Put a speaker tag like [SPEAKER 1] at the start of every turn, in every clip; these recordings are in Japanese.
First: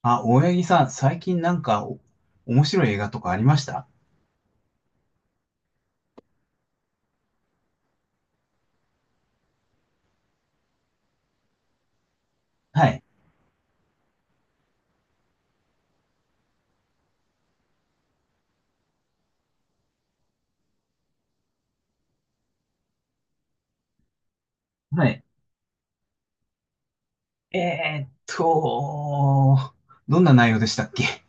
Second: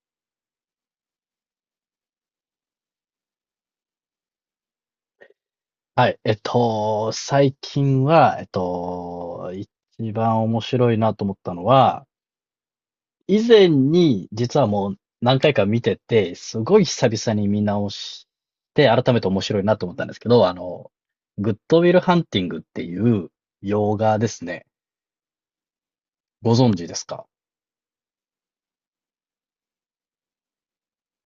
[SPEAKER 1] あ、大八木さん、最近なんか面白い映画とかありました？
[SPEAKER 2] はい。最近は、一番面白いなと思ったのは、
[SPEAKER 1] はい。
[SPEAKER 2] 以前に実はもう何回か見てて、すごい久々に見直して、改めて面白いなと思ったんですけど、グッドウィルハンティングっていう洋画ですね。
[SPEAKER 1] はい。
[SPEAKER 2] ご存知ですか？
[SPEAKER 1] えーっと、どんな内容でしたっけ？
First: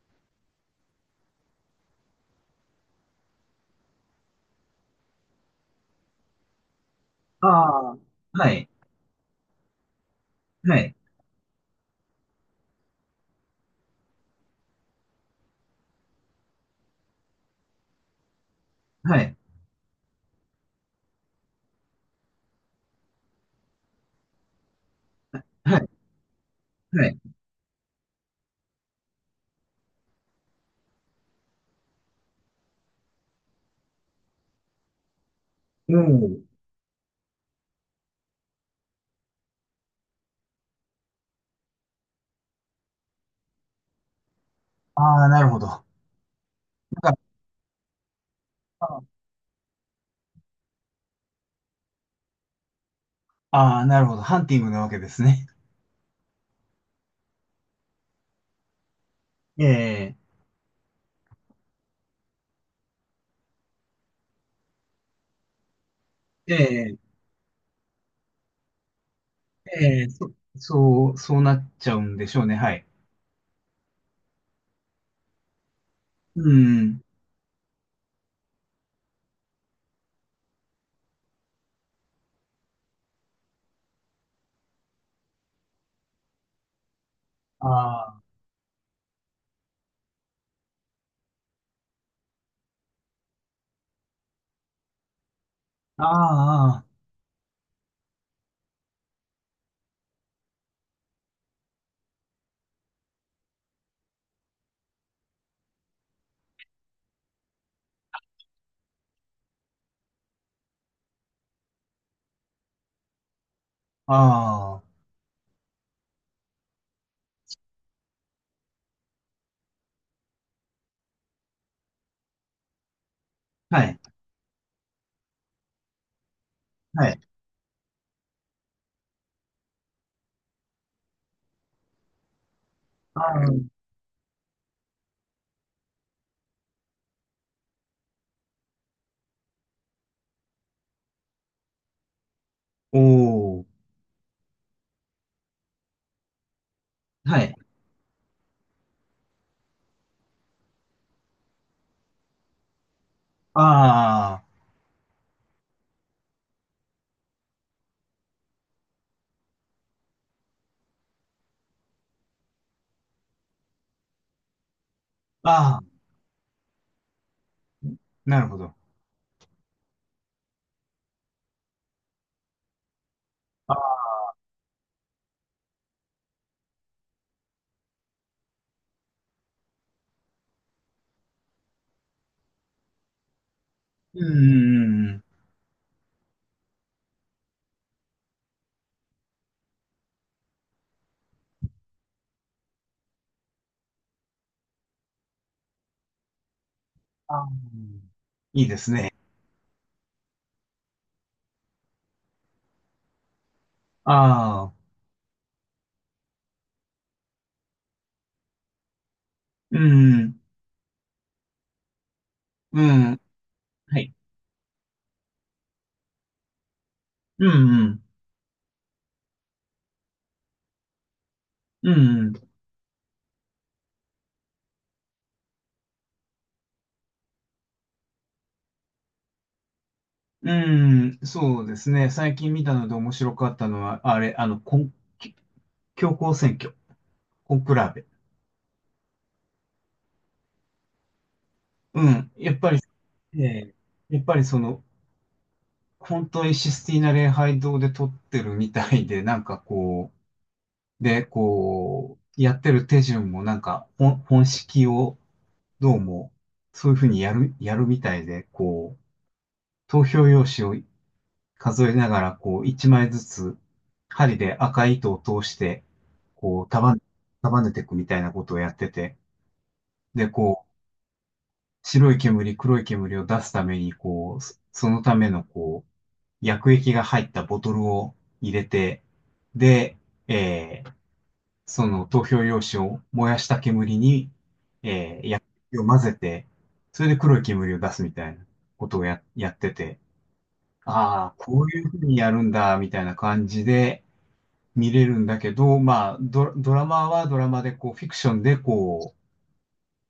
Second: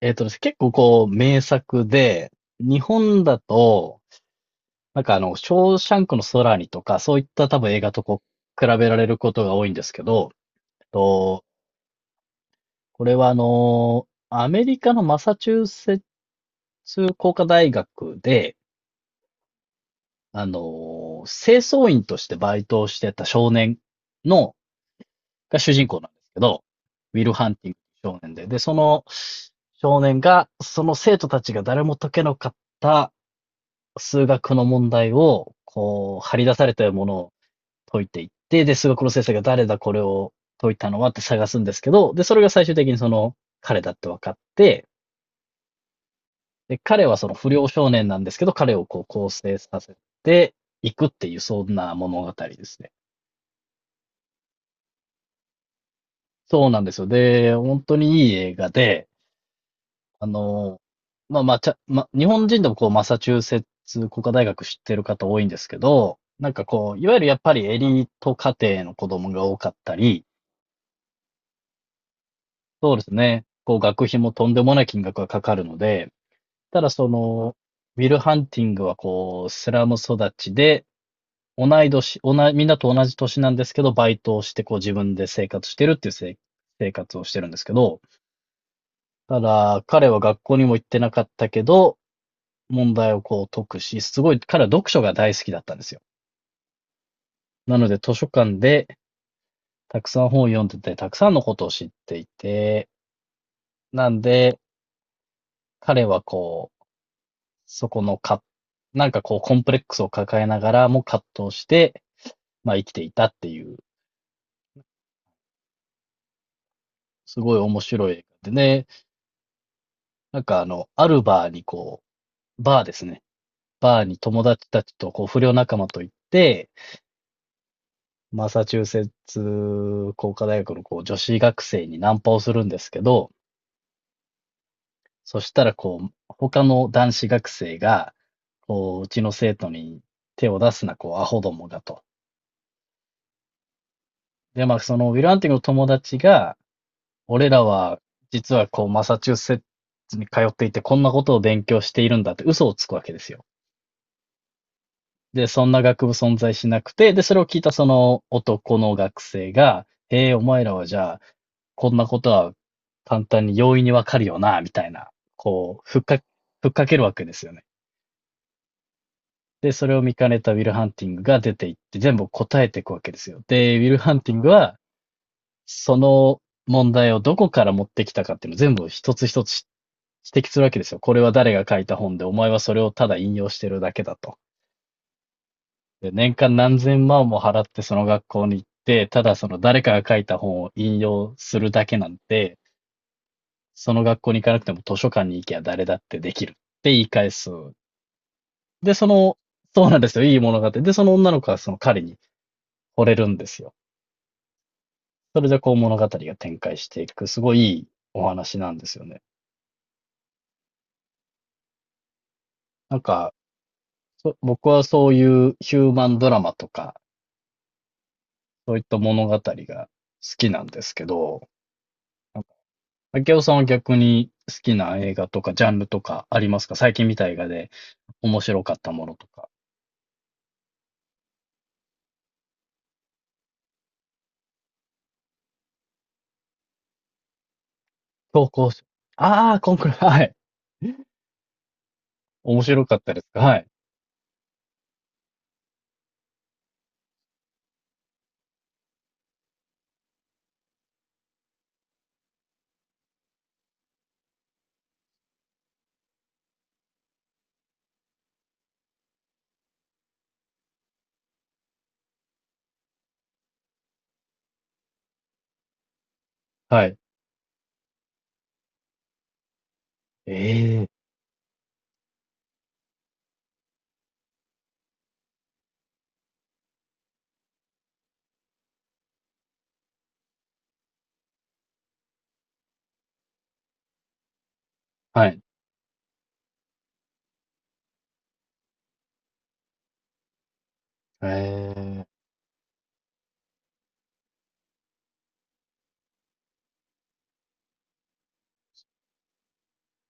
[SPEAKER 2] えっとですね、結構こう、名作で、日本だと、ショーシャンクの空にとか、そういった多分映
[SPEAKER 1] あ
[SPEAKER 2] 画
[SPEAKER 1] あー、
[SPEAKER 2] とこ
[SPEAKER 1] は
[SPEAKER 2] う、比
[SPEAKER 1] い、
[SPEAKER 2] べられることが多いんですけど、
[SPEAKER 1] は
[SPEAKER 2] えっ
[SPEAKER 1] い、
[SPEAKER 2] と、これはアメリカのマサチューセッツ工科大学で、
[SPEAKER 1] はい、
[SPEAKER 2] あのー清掃員としてバイトをしてた少年の、が主
[SPEAKER 1] は
[SPEAKER 2] 人
[SPEAKER 1] い、
[SPEAKER 2] 公なんですけど、
[SPEAKER 1] は
[SPEAKER 2] ウ
[SPEAKER 1] い。
[SPEAKER 2] ィル・ハンティング少年で、その少年が、その生徒たちが誰も解けなかった数学の問題を、
[SPEAKER 1] う
[SPEAKER 2] こう、張
[SPEAKER 1] ん。
[SPEAKER 2] り出されたものを解いていって、で、数学の先生が誰だこれを解いたのはって探すんですけど、で、それが最終的にその彼だって分かって、
[SPEAKER 1] ああ、なるほど。な
[SPEAKER 2] で、彼
[SPEAKER 1] んか、
[SPEAKER 2] はその不良少年なんですけど、彼をこう構成させていくっていう、そんな物語ですね。
[SPEAKER 1] ああ、なるほど。ハンティングなわけですね。
[SPEAKER 2] そうなんですよ。で、本当にいい映画で、
[SPEAKER 1] ええ、
[SPEAKER 2] あの、まあまあ、ちゃ、ま、日本人でもこう、マサチューセッツ工科大学知ってる方多いんですけど、
[SPEAKER 1] え
[SPEAKER 2] こ
[SPEAKER 1] え、
[SPEAKER 2] う、いわゆるやっぱりエリート家庭の子供が多かった
[SPEAKER 1] ええ、
[SPEAKER 2] り、
[SPEAKER 1] そう、そうなっちゃうんでしょうね。はい。
[SPEAKER 2] そうですね、こう、学費もとんでもない金額がかかるので、
[SPEAKER 1] う
[SPEAKER 2] ただ
[SPEAKER 1] ん。
[SPEAKER 2] その、ウィル・ハンティングはこう、スラム育ちで、同い年、みんなと同じ年なんですけど、バイトをして、こう自分で生活してるっていう生活をしてるんですけど、
[SPEAKER 1] あ
[SPEAKER 2] ただ、彼は学校にも行ってなかったけど、問題をこう解くし、すごい、彼は読書が大好きだったんですよ。
[SPEAKER 1] あ、あ
[SPEAKER 2] なので、図書館でたくさん本を読んでて、たくさんのことを知っていて、なんで、彼はこう、そこのか、こう、コンプレックスを抱えながらも葛藤して、まあ生きていたっていう、
[SPEAKER 1] あ、あ
[SPEAKER 2] すごい面白い映画でね、アルバーにこう、バーですね。
[SPEAKER 1] あ、はい、
[SPEAKER 2] バーに友達たちと、こう、不良仲間と行って、
[SPEAKER 1] はい。
[SPEAKER 2] マサチューセッツ工科大学のこう女子学生にナンパをするんですけ
[SPEAKER 1] あ
[SPEAKER 2] ど、
[SPEAKER 1] あ、
[SPEAKER 2] そしたらこう、他の男子学生が、こう、うちの生徒に手を出すな、こう、アホどもがと。
[SPEAKER 1] おお、
[SPEAKER 2] で、まあ、そのウィル・ハンティングの友達が、
[SPEAKER 1] は
[SPEAKER 2] 俺
[SPEAKER 1] い。
[SPEAKER 2] らは、実はこう、マサチューセッツに通っていて、こんなことを勉強しているんだって嘘をつくわけですよ。
[SPEAKER 1] あ
[SPEAKER 2] で、そんな学部存在しなくて、で、それを聞いたその男の学生が、へえ、お前らはじゃあ、こんなことは簡単に容易にわかるよな、みたいな、
[SPEAKER 1] あ、
[SPEAKER 2] こ
[SPEAKER 1] あ
[SPEAKER 2] う、ふ
[SPEAKER 1] あ、
[SPEAKER 2] っか、ふっかけるわけですよね。
[SPEAKER 1] なるほど。
[SPEAKER 2] で、それを見かねたウィル・ハンティングが出ていって、全部答えていくわけですよ。
[SPEAKER 1] あ
[SPEAKER 2] で、ウィル・
[SPEAKER 1] あ、
[SPEAKER 2] ハンティングは、その問題をどこから持ってきたかっていうのを全部一つ一つ指摘するわけですよ。これは誰が書いた本で、お前はそれをただ引用してるだけだ
[SPEAKER 1] うんうんう
[SPEAKER 2] と。
[SPEAKER 1] んうん。
[SPEAKER 2] で、年間何千万も払ってその学校に行って、ただその誰かが書いた本を引用するだけなんて、その学校に行かなくても図書館に行きゃ誰だってできるって言い返
[SPEAKER 1] ああ、
[SPEAKER 2] す。
[SPEAKER 1] いいです
[SPEAKER 2] で、そ
[SPEAKER 1] ね。
[SPEAKER 2] の、そうなんですよ。いい物語。で、その女の子はその彼に惚れるんですよ。
[SPEAKER 1] ああ、
[SPEAKER 2] それでこう物語が展開していく、すごいいいお話なんですよね。
[SPEAKER 1] うん、う
[SPEAKER 2] なん
[SPEAKER 1] ん、
[SPEAKER 2] か、
[SPEAKER 1] はい。
[SPEAKER 2] 僕はそういうヒューマンドラマとか、
[SPEAKER 1] うん、うん、
[SPEAKER 2] そういった物語が好きなんですけど、
[SPEAKER 1] うん、
[SPEAKER 2] 明夫さんは逆に好きな映画とかジャンルとかありますか？最近見た映画で面白かったものとか。
[SPEAKER 1] うん、うんそうですね。最近見たので面白かったのは、あれ、あの、コン、教皇選挙、コンクラーベ。
[SPEAKER 2] 投稿し、ああ、コンクール。はい。
[SPEAKER 1] うん、
[SPEAKER 2] 面白かったです
[SPEAKER 1] え
[SPEAKER 2] か？はい。
[SPEAKER 1] ーやっぱりその、本当にシスティーナ礼拝堂で撮ってるみたいで、なんかこう、で、こう、やってる手順もなんか、本式を、どうも、そういうふうにやるみたいで、こう、投票用紙を数えながら、こう、一枚ずつ、針で赤い糸を通して、こう、
[SPEAKER 2] はい。
[SPEAKER 1] 束ねていくみたいなことをやってて、で、こ
[SPEAKER 2] ええ、
[SPEAKER 1] う、白い煙、黒い煙を出すために、こう、そそのための、こう、薬液が入ったボトルを入れて、で、えーその投票用紙を燃やした煙に、え
[SPEAKER 2] はい。
[SPEAKER 1] ーを混ぜて、それで黒い煙を出すみたいなことをやってて、ああ、こういうふ
[SPEAKER 2] ええ、
[SPEAKER 1] うにやるんだ、みたいな感じで見れるんだけど、まあ、ドラマはドラマで、こう、フィクションで、こ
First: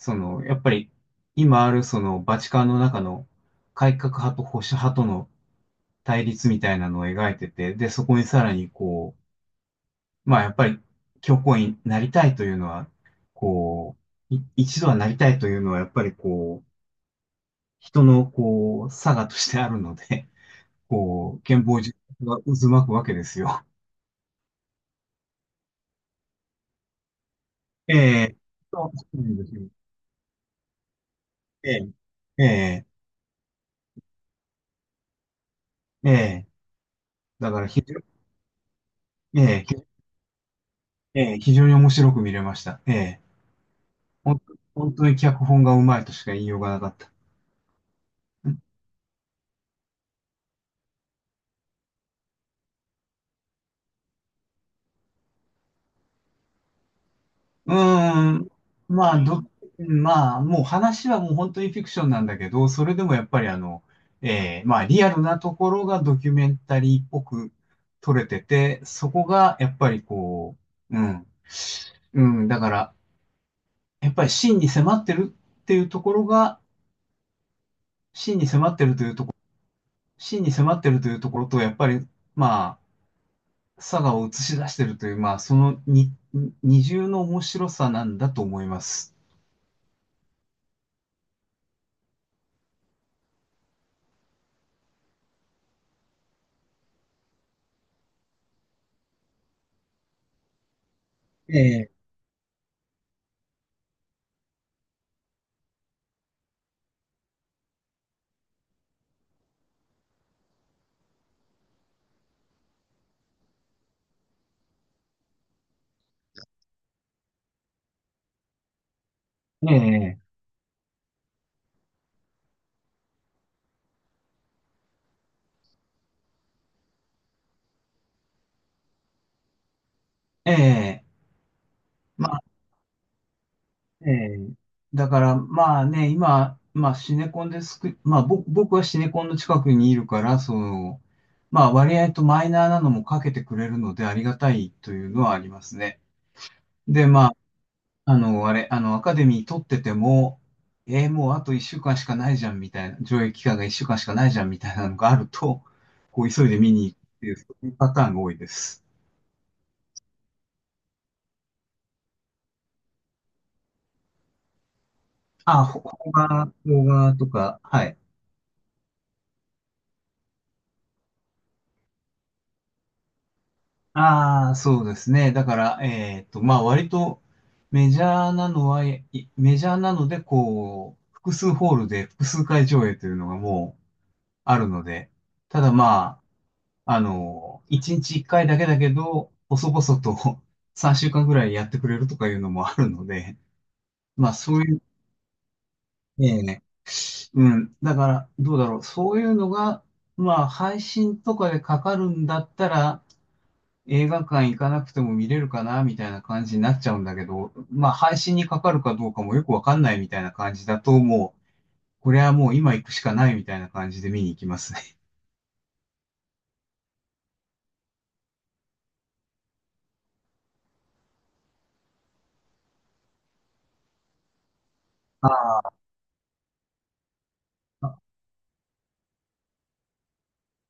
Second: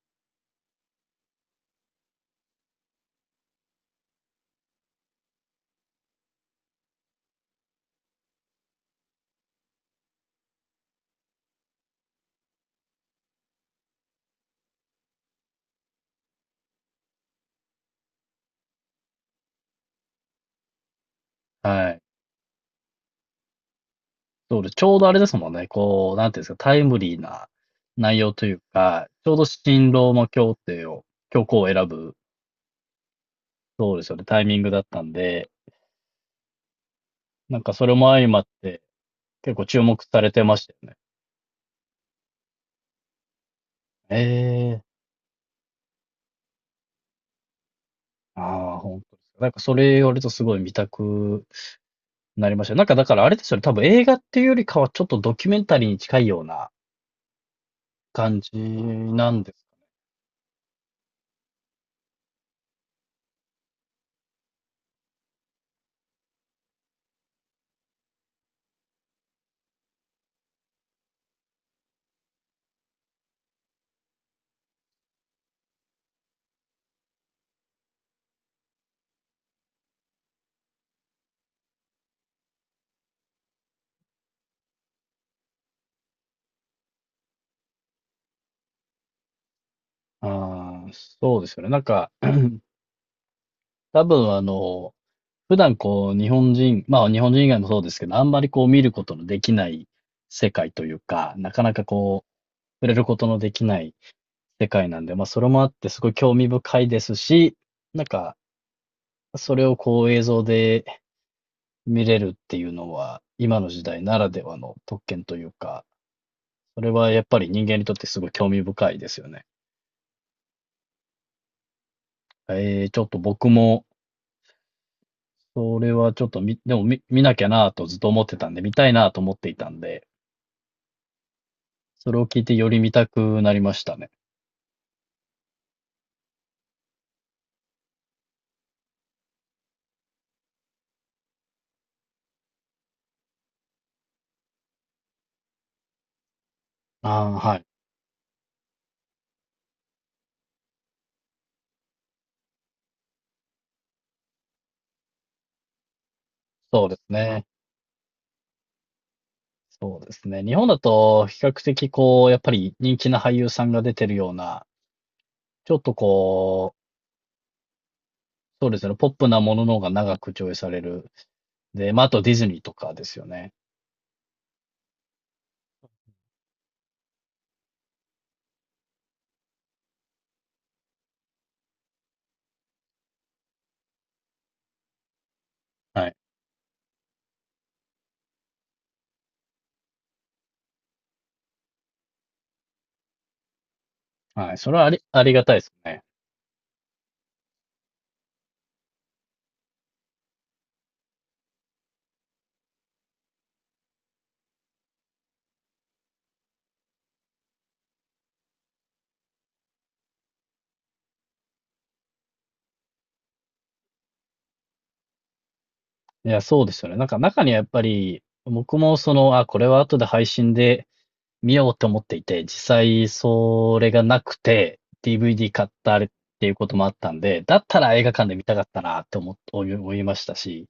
[SPEAKER 1] う、その、やっぱり、今ある、その、バチカンの中の改革派と保守派との対立みたいなのを描いてて、で、そこにさらに、こう、まあ、やっぱり、教皇になりたいというのは、こう、一度はなりたいというのは、やっぱりこう、人のこう、差がとしてあるので、こう、憲法
[SPEAKER 2] は
[SPEAKER 1] 自
[SPEAKER 2] い。
[SPEAKER 1] 体が渦巻くわけですよ。
[SPEAKER 2] そうです。ちょうどあれですもんね。こう、なんていうんですか、タイムリーな
[SPEAKER 1] え
[SPEAKER 2] 内容
[SPEAKER 1] え、
[SPEAKER 2] という
[SPEAKER 1] そ
[SPEAKER 2] か、
[SPEAKER 1] うな
[SPEAKER 2] ちょ
[SPEAKER 1] ん
[SPEAKER 2] う
[SPEAKER 1] で
[SPEAKER 2] ど
[SPEAKER 1] すよ。
[SPEAKER 2] 新ローマ教廷を、教皇を
[SPEAKER 1] え
[SPEAKER 2] 選
[SPEAKER 1] え、
[SPEAKER 2] ぶ、
[SPEAKER 1] ええ、
[SPEAKER 2] そうですよね、タイミングだったんで、
[SPEAKER 1] ええ、だ
[SPEAKER 2] な
[SPEAKER 1] か
[SPEAKER 2] ん
[SPEAKER 1] ら
[SPEAKER 2] か
[SPEAKER 1] 非
[SPEAKER 2] それ
[SPEAKER 1] 常
[SPEAKER 2] も相まって
[SPEAKER 1] に、え
[SPEAKER 2] 結
[SPEAKER 1] え、
[SPEAKER 2] 構注目されてましたよね。
[SPEAKER 1] 非常に面白く見れました。ええ、ほん
[SPEAKER 2] ええ、
[SPEAKER 1] 本当に脚本がうまいとしか言いようがなかった。
[SPEAKER 2] ああ、本当ですか？それ言われるとすごい見たくなりましたよ。なんかだからあれですよね、多分映画っていうよりかはちょっとドキュメンタリーに近いような
[SPEAKER 1] うー
[SPEAKER 2] 感
[SPEAKER 1] ん。
[SPEAKER 2] じ
[SPEAKER 1] まあ、
[SPEAKER 2] なんです。
[SPEAKER 1] もう話はもう本当にフィクションなんだけど、それでもやっぱりあの、まあ、リアルなところがドキュメンタリーっぽく撮れてて、そこがやっぱりこう、うん。うん、だから、やっぱり真に迫ってるっていうところが、真に迫ってるというところ、真に迫ってるというところと、やっぱり、まあ、佐賀を映し出してるという、まあ、その二重の面白さなんだと思います。
[SPEAKER 2] ああ、そうですよね。多分普段こう日本人、まあ日本人以外もそうですけど、あんまりこう見ることのできない世界というか、な
[SPEAKER 1] え
[SPEAKER 2] かなか
[SPEAKER 1] え。
[SPEAKER 2] こう触れることのできない世界なんで、まあそれもあってすごい興味深いですし、なんかそれをこう映像で見れるっていうのは、今の時代ならではの特権というか、それはやっぱり人間にとってすごい興味深いですよね。
[SPEAKER 1] ええ
[SPEAKER 2] ちょっと僕も、それはちょっと見、でも見、見なきゃなぁとずっと思ってたんで、見たいなぁと思っていたんで、
[SPEAKER 1] ええ、
[SPEAKER 2] それを
[SPEAKER 1] ま
[SPEAKER 2] 聞
[SPEAKER 1] あ、
[SPEAKER 2] いてより見たくなりました
[SPEAKER 1] え
[SPEAKER 2] ね。
[SPEAKER 1] え。だから、まあね、今、まあシネコンですく、まあ僕はシネコンの近くにいるから、その、まあ割合とマイナーなのもかけてくれるのでありがたいというのはありますね。で、
[SPEAKER 2] あ
[SPEAKER 1] ま
[SPEAKER 2] あ、
[SPEAKER 1] あ、
[SPEAKER 2] はい。
[SPEAKER 1] あの、あれ、あの、アカデミー取ってても、もうあと1週間しかないじゃんみたいな、上映期間が1週間しかないじゃんみたいなのがあると、こう急いで見に
[SPEAKER 2] そう
[SPEAKER 1] 行
[SPEAKER 2] で
[SPEAKER 1] くっ
[SPEAKER 2] す
[SPEAKER 1] ていう、
[SPEAKER 2] ね。
[SPEAKER 1] そういうパターンが多いです。
[SPEAKER 2] そうですね。日本だと比較的こう、やっぱり人気な俳優さんが出てるような、
[SPEAKER 1] あ、
[SPEAKER 2] ちょっと
[SPEAKER 1] 邦画、
[SPEAKER 2] こう、
[SPEAKER 1] 邦画とか、はい。
[SPEAKER 2] そうですね、ポップなものの方が長く上映される。で、まあ、あとディズニーとかですよね。
[SPEAKER 1] ああ、そうですね。だから、まあ、割とメジャーなのは、いメジャーなので、こう、複数ホールで複数回上映というのがもうあるので、ただ
[SPEAKER 2] はい。
[SPEAKER 1] まあ、あの、1日1回だけだけど、細々と 3週間ぐらいやってくれるとかいうのもあるので、まあ、
[SPEAKER 2] は
[SPEAKER 1] そ
[SPEAKER 2] い。
[SPEAKER 1] う
[SPEAKER 2] そ
[SPEAKER 1] い
[SPEAKER 2] れ
[SPEAKER 1] う、
[SPEAKER 2] はありがたいですね。
[SPEAKER 1] ね、うん。だから、どうだろう。そういうのが、まあ、配信とかでかかるんだったら、映画館行かなくても見れるかなみたいな感じになっちゃうんだけど、まあ配信にかかるかどうかもよくわかんないみたいな感じだと、もう、これはもう今行くしかないみたいな感じで見に行きますね。
[SPEAKER 2] いや、そうですよね。中にはやっぱり、僕もその、あ、これは後で配信で見ようと思っていて、実際それがなくて、DVD 買
[SPEAKER 1] あ
[SPEAKER 2] ったあれっていうこともあったんで、だったら
[SPEAKER 1] あ、
[SPEAKER 2] 映画館で見たかったなって思いましたし、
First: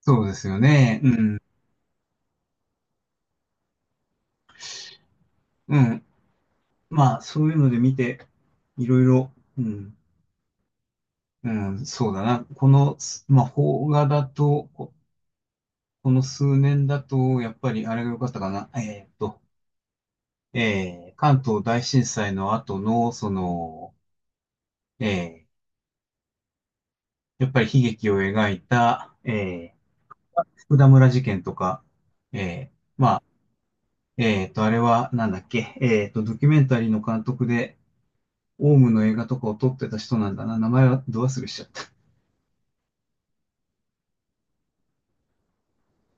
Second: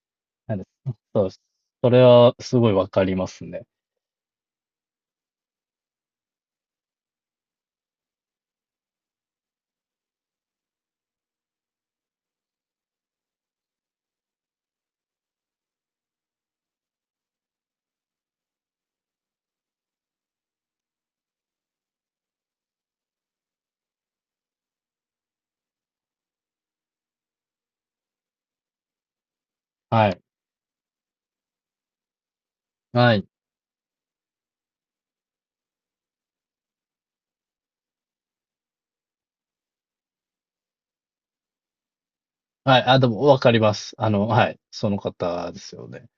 [SPEAKER 1] そうです
[SPEAKER 2] な
[SPEAKER 1] よ
[SPEAKER 2] んで、
[SPEAKER 1] ね。う
[SPEAKER 2] そうです。
[SPEAKER 1] ん。
[SPEAKER 2] それはすごいわかりますね。
[SPEAKER 1] うん。まあそういうので見て、いろいろ、うん。うん、そうだな。この、まあ邦画だと、この数年だと、やっぱりあれが良かったかな。関東大震災の後の、その、えーやっぱり悲劇を描いた、
[SPEAKER 2] はい。
[SPEAKER 1] 福田村事件とか、え
[SPEAKER 2] はい。
[SPEAKER 1] あれはなんだっけ、ドキュメンタリーの監督で、オウムの映画とかを撮ってた人なんだな。名前はど忘れしちゃった。
[SPEAKER 2] はい。あ、でもわかります。はい。その方ですよね。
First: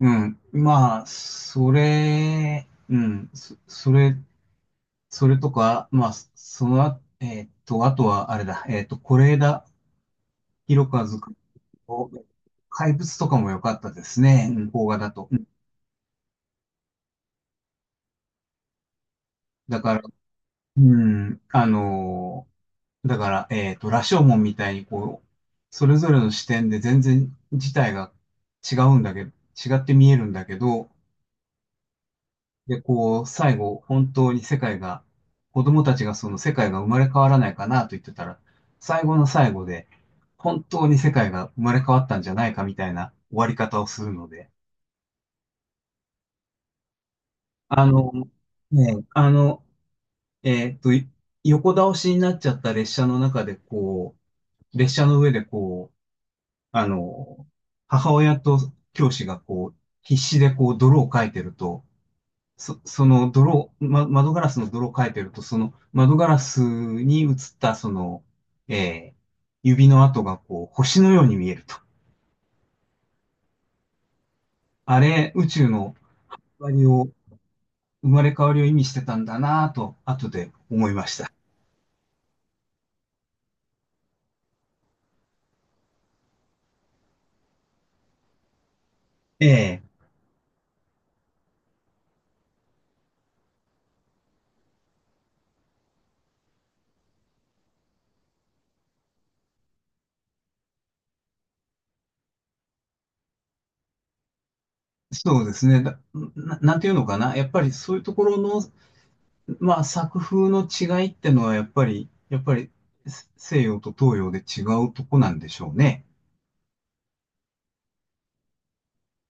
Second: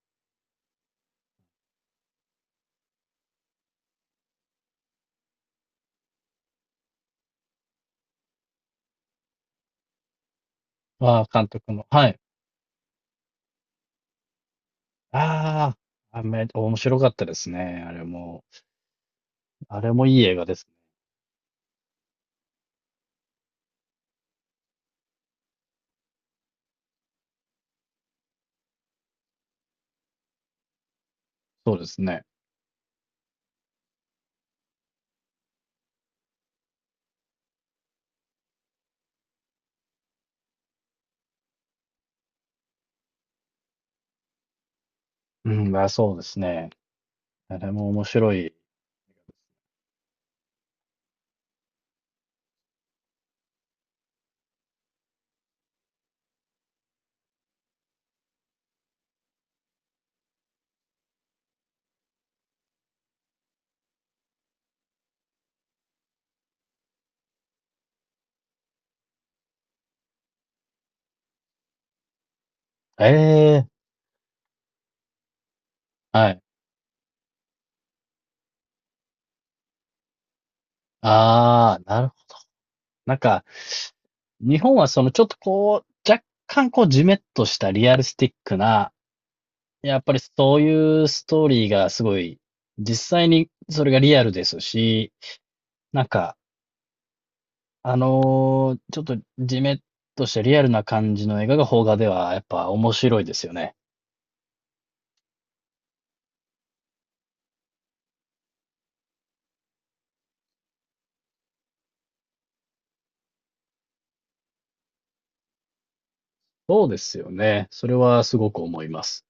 [SPEAKER 1] うん。まあ、うん、それとか、まあ、あとはあれだ、是枝裕和監
[SPEAKER 2] あ、
[SPEAKER 1] 督
[SPEAKER 2] 監督の。は
[SPEAKER 1] の
[SPEAKER 2] い。
[SPEAKER 1] 怪物とかも良かったですね、うん邦画だと。
[SPEAKER 2] ああ、面白かったですね。あれも。
[SPEAKER 1] だ
[SPEAKER 2] あれ
[SPEAKER 1] から、
[SPEAKER 2] もいい映画ですね。
[SPEAKER 1] うん、あのーだから、羅生門みたいにこう、それぞれの視点で全然事態が違うんだけど、違って見えるんだけど、
[SPEAKER 2] そうですね。
[SPEAKER 1] で、こう、最後、本当に世界が、子供たちがその世界が生まれ変わらないかなと言ってたら、最後の最後で、本当に世界が生まれ変わったんじゃないかみたいな終わり方をするので、
[SPEAKER 2] うん、まあ、そうですね。あれ
[SPEAKER 1] あ
[SPEAKER 2] も面
[SPEAKER 1] の、
[SPEAKER 2] 白い。
[SPEAKER 1] ね、あの、えっと、い横倒しになっちゃった列車の中で、こう、列車の上でこう、あの、母親と教師がこう、必死でこう、泥をかいてると、その泥を、窓ガラスの泥をかいてると、その窓ガラスに映ったその、えー指の跡がこう、星のように見えると。
[SPEAKER 2] ええ、
[SPEAKER 1] あれ、宇宙の
[SPEAKER 2] はい。
[SPEAKER 1] 終わりを、生まれ変わりを意味してたんだなぁと、後で思いました。
[SPEAKER 2] ああ、なるほど。なんか、日本はそのちょっとこう、若干こうジメッとしたリアルスティックな、
[SPEAKER 1] ええ、
[SPEAKER 2] やっぱりそういうストーリーがすごい、実際にそれがリアルですし、なんか、ちょっとジメッとしたリアルな感じの映画が邦画ではやっぱ面白いですよね。
[SPEAKER 1] そうですね。なんていうのかな。やっぱりそういうところのまあ作風の違いってのはやっぱり西洋と東洋で違うとこなんでしょうね。
[SPEAKER 2] そうですよね。それはすごく思います。